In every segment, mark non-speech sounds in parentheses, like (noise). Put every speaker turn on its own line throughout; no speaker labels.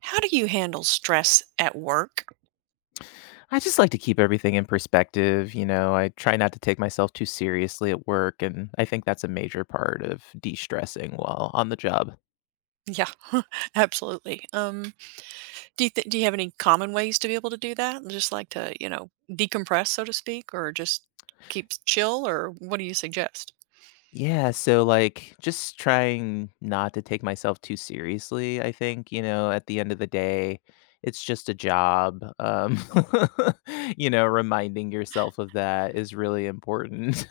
How do you handle stress at work?
I just like to keep everything in perspective, you know, I try not to take myself too seriously at work, and I think that's a major part of de-stressing while on the job.
Yeah, (laughs) absolutely. Do you have any common ways to be able to do that? Just like to, decompress, so to speak, or just keep chill, or what do you suggest?
Yeah, so, like, just trying not to take myself too seriously, I think, you know, at the end of the day, it's just a job. (laughs) You know, reminding yourself of that is really important.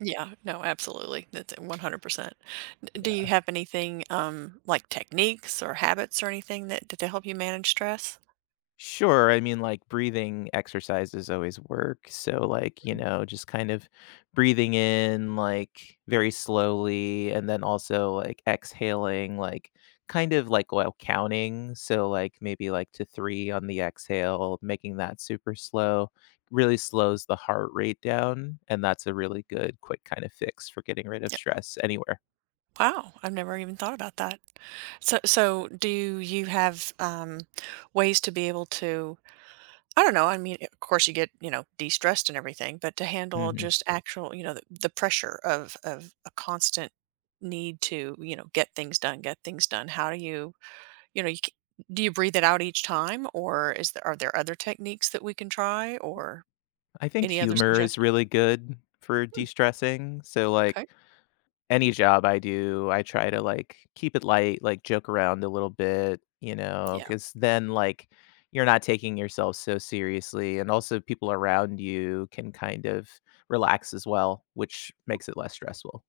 Yeah, no, absolutely. That's 100%. Do you
(laughs)
have anything like techniques or habits or anything that to help you manage stress?
Sure. I mean, like breathing exercises always work. So, like, you know, just kind of breathing in like very slowly and then also like exhaling, like kind of like while counting. So, like, maybe like to three on the exhale, making that super slow really slows the heart rate down. And that's a really good, quick kind of fix for getting rid of
Yeah.
stress anywhere.
Wow, I've never even thought about that. So do you have, ways to be able to I don't know. I mean, of course, you get de-stressed and everything, but to handle
hmm
just actual, the pressure of a constant need to get things done, get things done. How do you you know you c- do you breathe it out each time, or is there are there other techniques that we can try, or
I think
any other
humor is
suggestions?
really good for
Hmm,
de stressing. So,
okay,
like, any job I do, I try to like keep it light, like joke around a little bit, you know,
yeah.
because then like you're not taking yourself so seriously. And also, people around you can kind of relax as well, which makes it less stressful.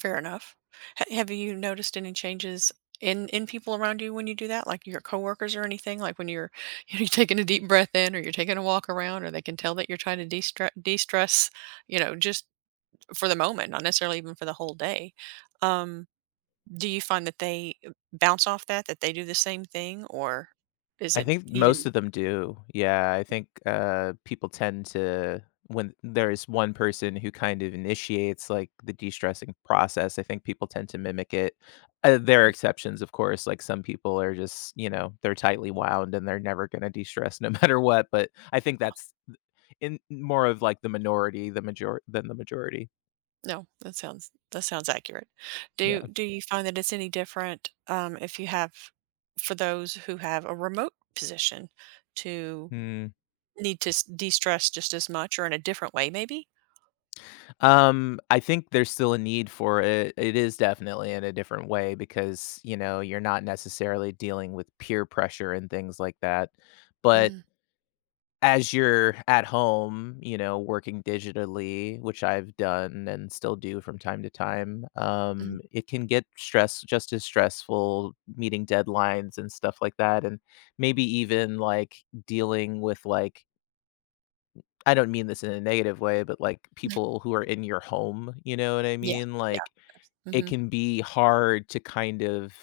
Fair enough. Ha Have you noticed any changes in people around you when you do that, like your coworkers or anything? Like when you're (laughs) you know, you're taking a deep breath in, or you're taking a walk around, or they can tell that you're trying to de-stress, you know, just for the moment, not necessarily even for the whole day. Um, do you find that they bounce off that, that they do the same thing, or is
I
it
think most
even
of them do. Yeah, I think, people tend to when there's one person who kind of initiates, like, the de-stressing process, I think people tend to mimic it. There are
Hmm.
exceptions, of course, like, some people are just, you know, they're tightly wound and they're never gonna de-stress no (laughs) matter what, but I think
Yeah.
that's in more of, like, the minority, the major than the majority.
No, that sounds accurate. Do
Yeah.
do you find that it's any different if you have for those who have a remote position to
Hmm.
need to s de-stress just as much or in a different way maybe?
I think there's still a need for it. It is definitely in a different way because, you know, you're not necessarily dealing with peer pressure and things like that. But
Mm,
as you're at home, you know, working digitally, which I've done and still do from time to time,
mhm,
it can get stress just as stressful meeting deadlines and stuff like that. And maybe even like dealing with like I don't mean this in a negative way, but, like,
mhm.
people who are in your home, you know what I
Yeah,
mean?
yeah,
Like,
abs
it
mhm,
can be hard to kind of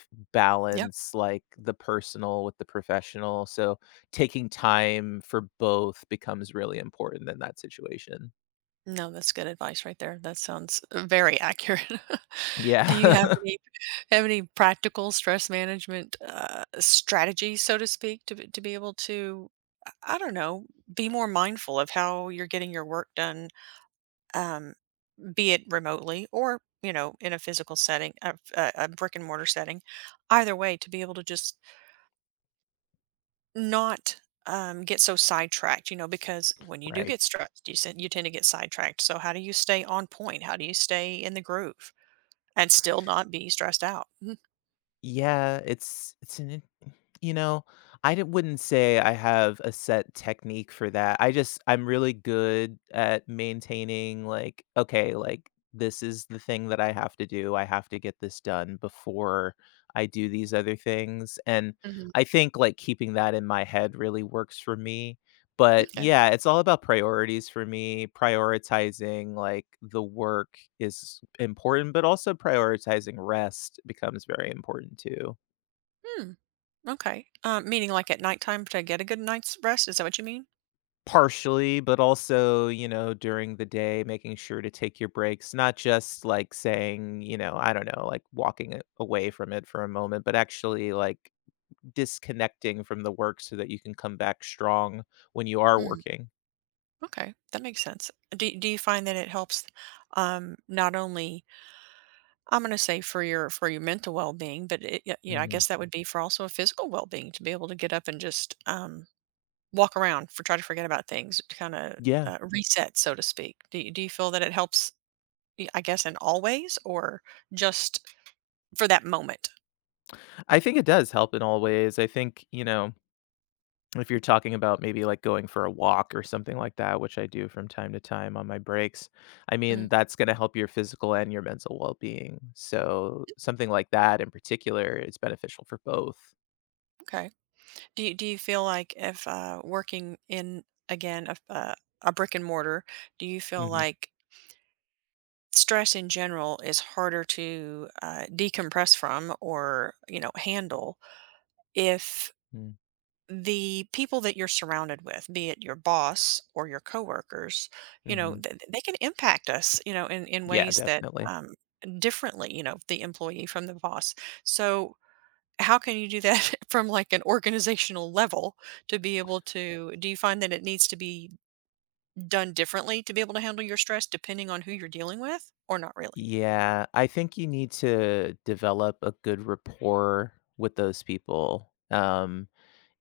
yeah.
balance, like, the personal with the professional, so taking time for both becomes really important in that situation.
No, that's good advice right there. That sounds very accurate. (laughs) Do you
Yeah. (laughs)
have any practical stress management strategies, so to speak, to to be able to I don't know, be more mindful of how you're getting your work done, um, be it remotely or in a physical setting, a brick and mortar setting. Either way, to be able to just not, get so sidetracked, you know, because when you do
Right.
get stressed, you tend to get sidetracked, so how do you stay on point? How do you stay in the groove and still not be stressed out? Mhm.
Yeah, it's an in you know, I d wouldn't say I have a set technique for that. I just I'm really good at maintaining, like, "Okay, like, this is the thing that I have to do. I have to get this done before I do these other things," and
Mhm.
I think, like, keeping that in my head really works for me. But,
M'kay.
yeah, it's all about priorities for me, prioritizing, like, the work is important, but also prioritizing rest becomes very important too.
Hmm. Okay. Meaning like at nighttime to get a good night's rest? Is that what you mean?
Partially, but also, you know, during the day, making sure to take your breaks, not just like saying, you know, I don't know, like away from it for a moment, but actually like disconnecting from the work so that you can come back strong when you are
Mhm.
working.
Okay, that makes sense. Do you find that it helps not only I'm going to say for your mental well-being, but it, yeah, you know, I
hmm
guess that would be for also a physical well-being to be able to get up and just walk around for try to forget about things, to kind of
Yeah,
reset, so to speak. Do you feel that it helps I guess in all ways or just for that moment?
I think it does help in all ways. I think, you know, if you're talking about maybe, like, going for a walk or something like that, which I do from time to time on my breaks, I mean,
Mm,
that's gonna help your physical and your mental well-being. So, something like that in particular is beneficial for both.
okay. Do you feel like if working in again a brick and mortar, do you feel
Mhm,
like stress in general is harder to decompress from or you know handle if
mm,
the people that you're surrounded with, be it your boss or your coworkers,
mhm.
they can impact us, you know, in
Yeah,
ways that
definitely.
differently, you know, the employee from the boss. So how can you do that (laughs) from like an organizational level to be able to do you find that it needs to be done differently to be able to handle your stress depending on who you're dealing with or not really
Yeah, I think you need to develop a good rapport with those people.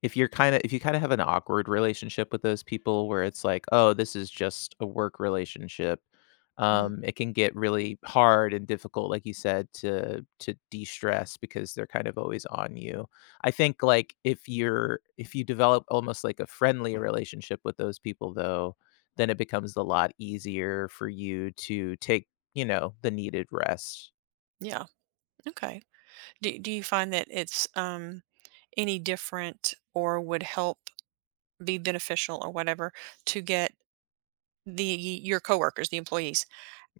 If you're kinda if you kinda have an awkward relationship with those people where it's like, "Oh, this is just a work relationship,"
hmm
it can get really hard and difficult, like you said, to de-stress because they're kind of always on you. I think, like, if you're if you develop almost like a friendly relationship with those people, though, then it becomes a lot easier for you to take, you know, the needed rest.
yeah okay do you find that it's any different or would help be beneficial or whatever to get the your coworkers the employees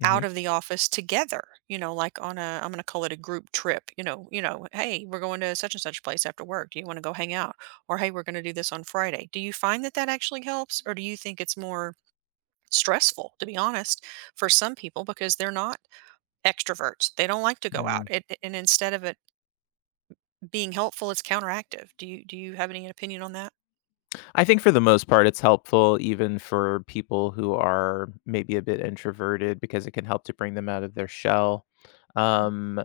Mhm,
out of the office together, you know, like on a I'm gonna call it a group trip, you know, hey, we're going to such and such place after work. Do you want to go hang out? Or hey, we're going to do this on Friday. Do you find that that actually helps or do you think it's more stressful to be honest for some people because they're not extroverts. They don't like to go out.
mm.
It, and instead of it being helpful, it's counteractive. Do you have any opinion on that?
I think for the most part, it's helpful even for people who are maybe a bit introverted because it can help to bring them out of their shell.
Mm-hmm.
Um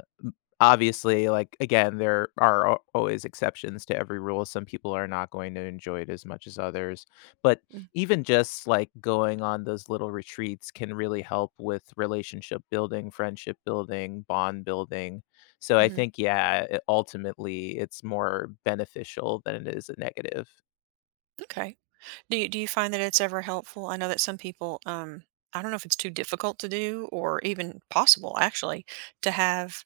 Obviously, like, again, there are al always exceptions to every rule. Some people are not going to enjoy it as much as others, but even just, like, going on those little retreats can really help with relationship building, friendship building, bond building. So I
Mm-hmm.
think, yeah, it ultimately, it's more beneficial than it is a negative.
Okay. Do you find that it's ever helpful? I know that some people, I don't know if it's too difficult to do or even possible actually to have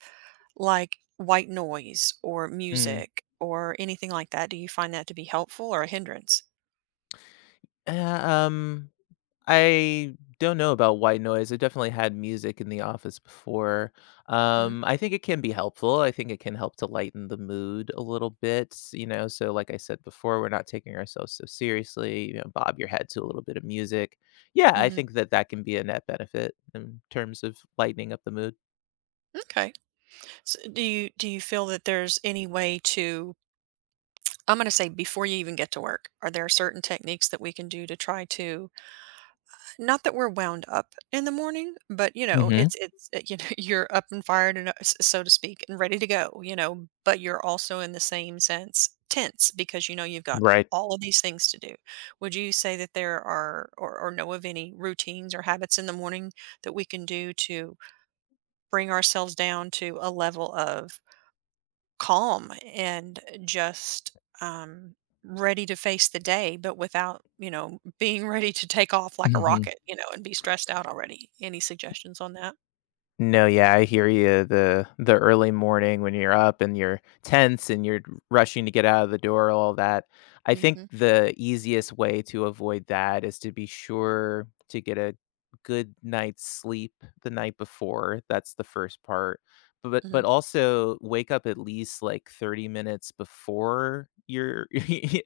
like white noise or
Mm.
music or anything like that. Do you find that to be helpful or a hindrance?
Uh, um I don't know about white noise. I definitely had music in the office before. I think it can be helpful. I think it can help to lighten the mood a little bit, you know. So, like I said before, we're not taking ourselves so seriously. You know, bob your head to a little bit of music. Yeah, I
Mm-hmm.
think that can be a net benefit in terms of lightening up the mood.
Okay. So do you feel that there's any way to I'm going to say before you even get to work, are there certain techniques that we can do to try to not that we're wound up in the morning, but, you know,
hmm
it's you know, (laughs) you're up and fired and, s so to speak, and ready to go, you know, but you're also in the same sense tense because you know you've got
Right.
all of these things to do. Would you say that there are or know of any routines or habits in the morning that we can do to bring ourselves down to a level of calm and just, um, ready to face the day, but without, you know, being (laughs) ready to take off like a
Mhm.
rocket, you know, and be stressed out already. Any suggestions on that?
No, yeah, I hear you. The early morning when you're up and you're tense and you're rushing to get out of the door, all that. I think
Mhm,
the easiest way to avoid that is to be sure to get a good night's sleep the night before. That's the first part. But
mhm,
also wake up at least like 30 minutes before you're (laughs)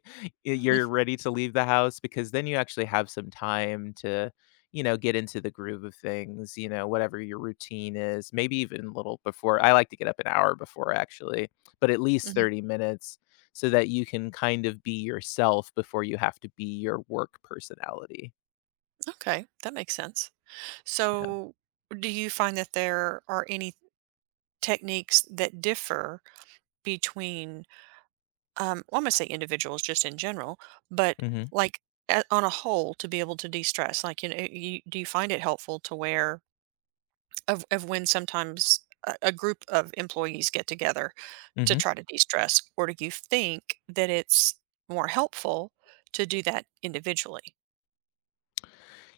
mhm.
you're ready to leave the house because then you actually have some time to you know, get into the groove of things, you know, whatever your routine is, maybe even a little before. I like to get up an hour before actually, but at least 30
(laughs)
minutes so that you can kind of be yourself before you have to be your work personality.
Okay, that makes sense.
Yeah.
So, do you find that there are any techniques that differ between, well, I'm gonna say individuals just in general, but
Mhm.
like a on a whole to be able to de-stress? Like, you know, you do you find it helpful to wear of when sometimes a group of employees get together to
Mhm.
try to de-stress, or do you think that it's more helpful to do that individually?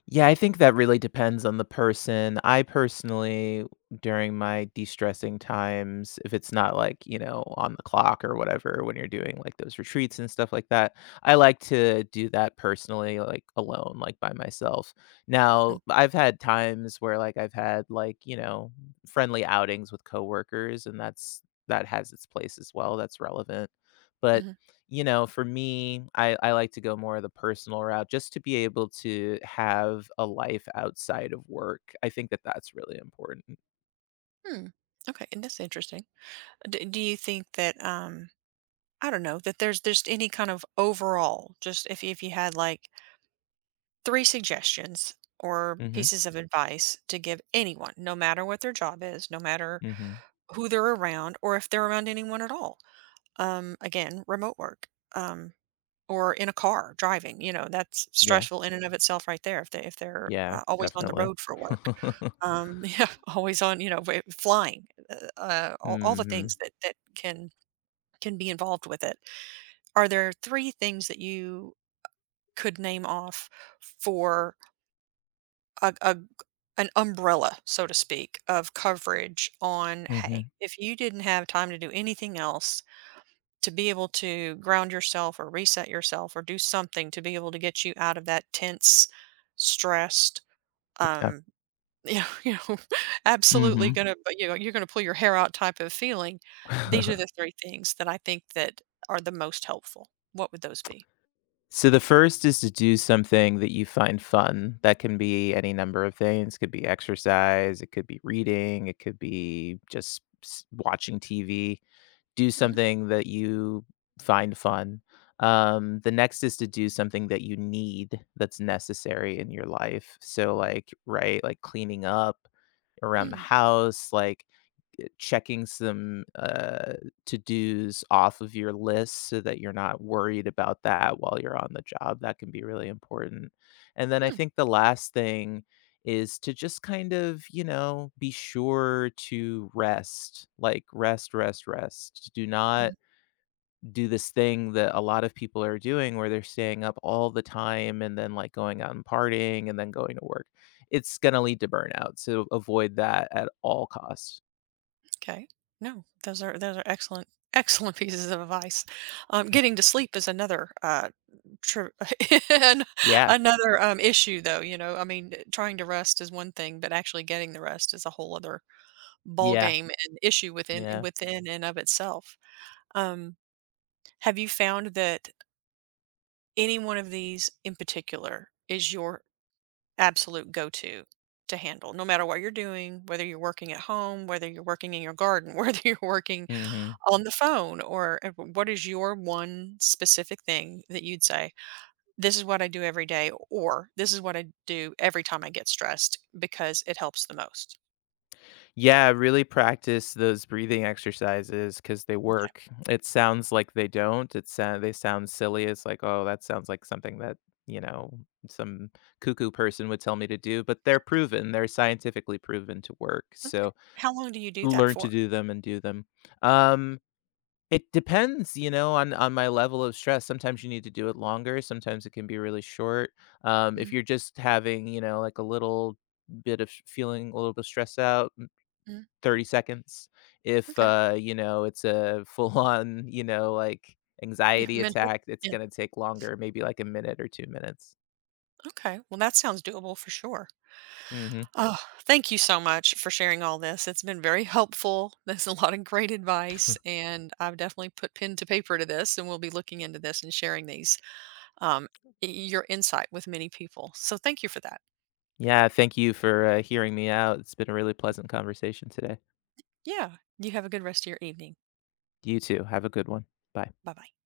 Yeah, I think that really depends on the person. I personally, during my de-stressing times, if it's not like, you know, on the clock or whatever, when you're doing like those retreats and stuff like that, I like to do that personally, like alone, like by myself.
Mm,
Now, I've had times where like I've had like, you know, friendly outings with coworkers, and that's that has its place as well. That's relevant. But
mhm.
you know, for me, I like to go more of the personal route just to be able to have a life outside of work. I think that that's really important.
Hmm, okay, and that's interesting. D Do you think that, I don't know, that there's just any kind of overall, just if you had like three suggestions or
hmm
pieces of Mhm. advice to give anyone, no matter what their job is, no matter
hmm
who they're around or if they're around anyone at all. Again, remote work, um, or in a car driving, you know, that's
Yeah.
stressful in and of itself right there if they if they're,
Yeah.
always on the
Definitely.
road for work.
(laughs)
Um, (laughs) yeah, always on, you know, w flying, all the
hmm
things that that can be involved with it. Are there three things that you could name off for a an umbrella, so to speak, of coverage on,
hmm
"Hey, if you didn't have time to do anything else, to be able to ground yourself or reset yourself or do something to be able to get you out of that tense, stressed,
Yeah.
um, (laughs) you know (laughs) absolutely
hmm
gonna but, you know, you're gonna pull your hair out type of feeling," these are the
(laughs)
three things that I think that are the most helpful. What would those be?
so the first is to do something that you find fun. That can be any number of things. Could be exercise. It could be reading. It could be just watching TV. Do
Mm,
something that you find fun. The next is to do something that you need that's necessary in your life. So, like, right, like cleaning up around the
mm.
house, like checking some to dos off of your list so that you're not worried about that while you're on the job. That can be really important. And then I
Hmm.
think the last thing is to just kind of, you know, be sure to rest, like rest, rest, rest. Do not
Mhm.
do this thing that a lot of people are doing where they're staying up all the time and then like going out and partying and then going to work. It's gonna lead to burnout, so avoid that at all costs.
Okay. No, those are excellent (laughs) excellent pieces of advice. Getting
(laughs)
to sleep is another tri- (laughs) an-
Yeah.
another issue, though. You know, I mean, trying to rest is one thing, but actually getting the rest is a whole other ball
Yeah.
game and issue within
Yeah.
within and of itself. Um, have you found that any one of these in particular is your absolute go to? To handle no matter what you're doing, whether you're working at home, whether you're working in your garden (laughs) whether you're working
Mhm.
on the phone or what is your one specific thing that you'd say this is what I do every day or this is what I do every time I get stressed because it helps the most.
Yeah, really practice those breathing exercises because they
Okay.
work. It sounds like they don't. It sound They sound silly. It's like, "Oh, that sounds like something that, you know, some cuckoo person would tell me to do," but they're proven. They're scientifically proven to work,
Okay,
so
how long do you do that
learn to
for?
do them and do them. Um, it depends, you know, on my level of stress. Sometimes you need to do it longer, sometimes it can be really short. If you're just having, you know, like a little feeling a little bit stressed out, mm,
Mm-hmm.
30 seconds. If
Okay,
you know, it's a (laughs) full on, you know, like
yeah. (laughs)
anxiety
Mental,
attack, it's
yeah.
gonna take longer, maybe like a minute or 2 minutes.
Okay, well that sounds doable for sure.
Mhm.
Oh, thank you so much for sharing all this. It's been very helpful. There's a lot of great advice
(laughs)
and I've definitely put pen to paper to this and we'll be looking into this and sharing these, um, your insight with many people. So thank you for that.
Yeah, thank you for, hearing me out. It's been a really pleasant conversation today.
Yeah. You have a good rest of your evening.
You too. Have a good one. Bye.
Bye bye.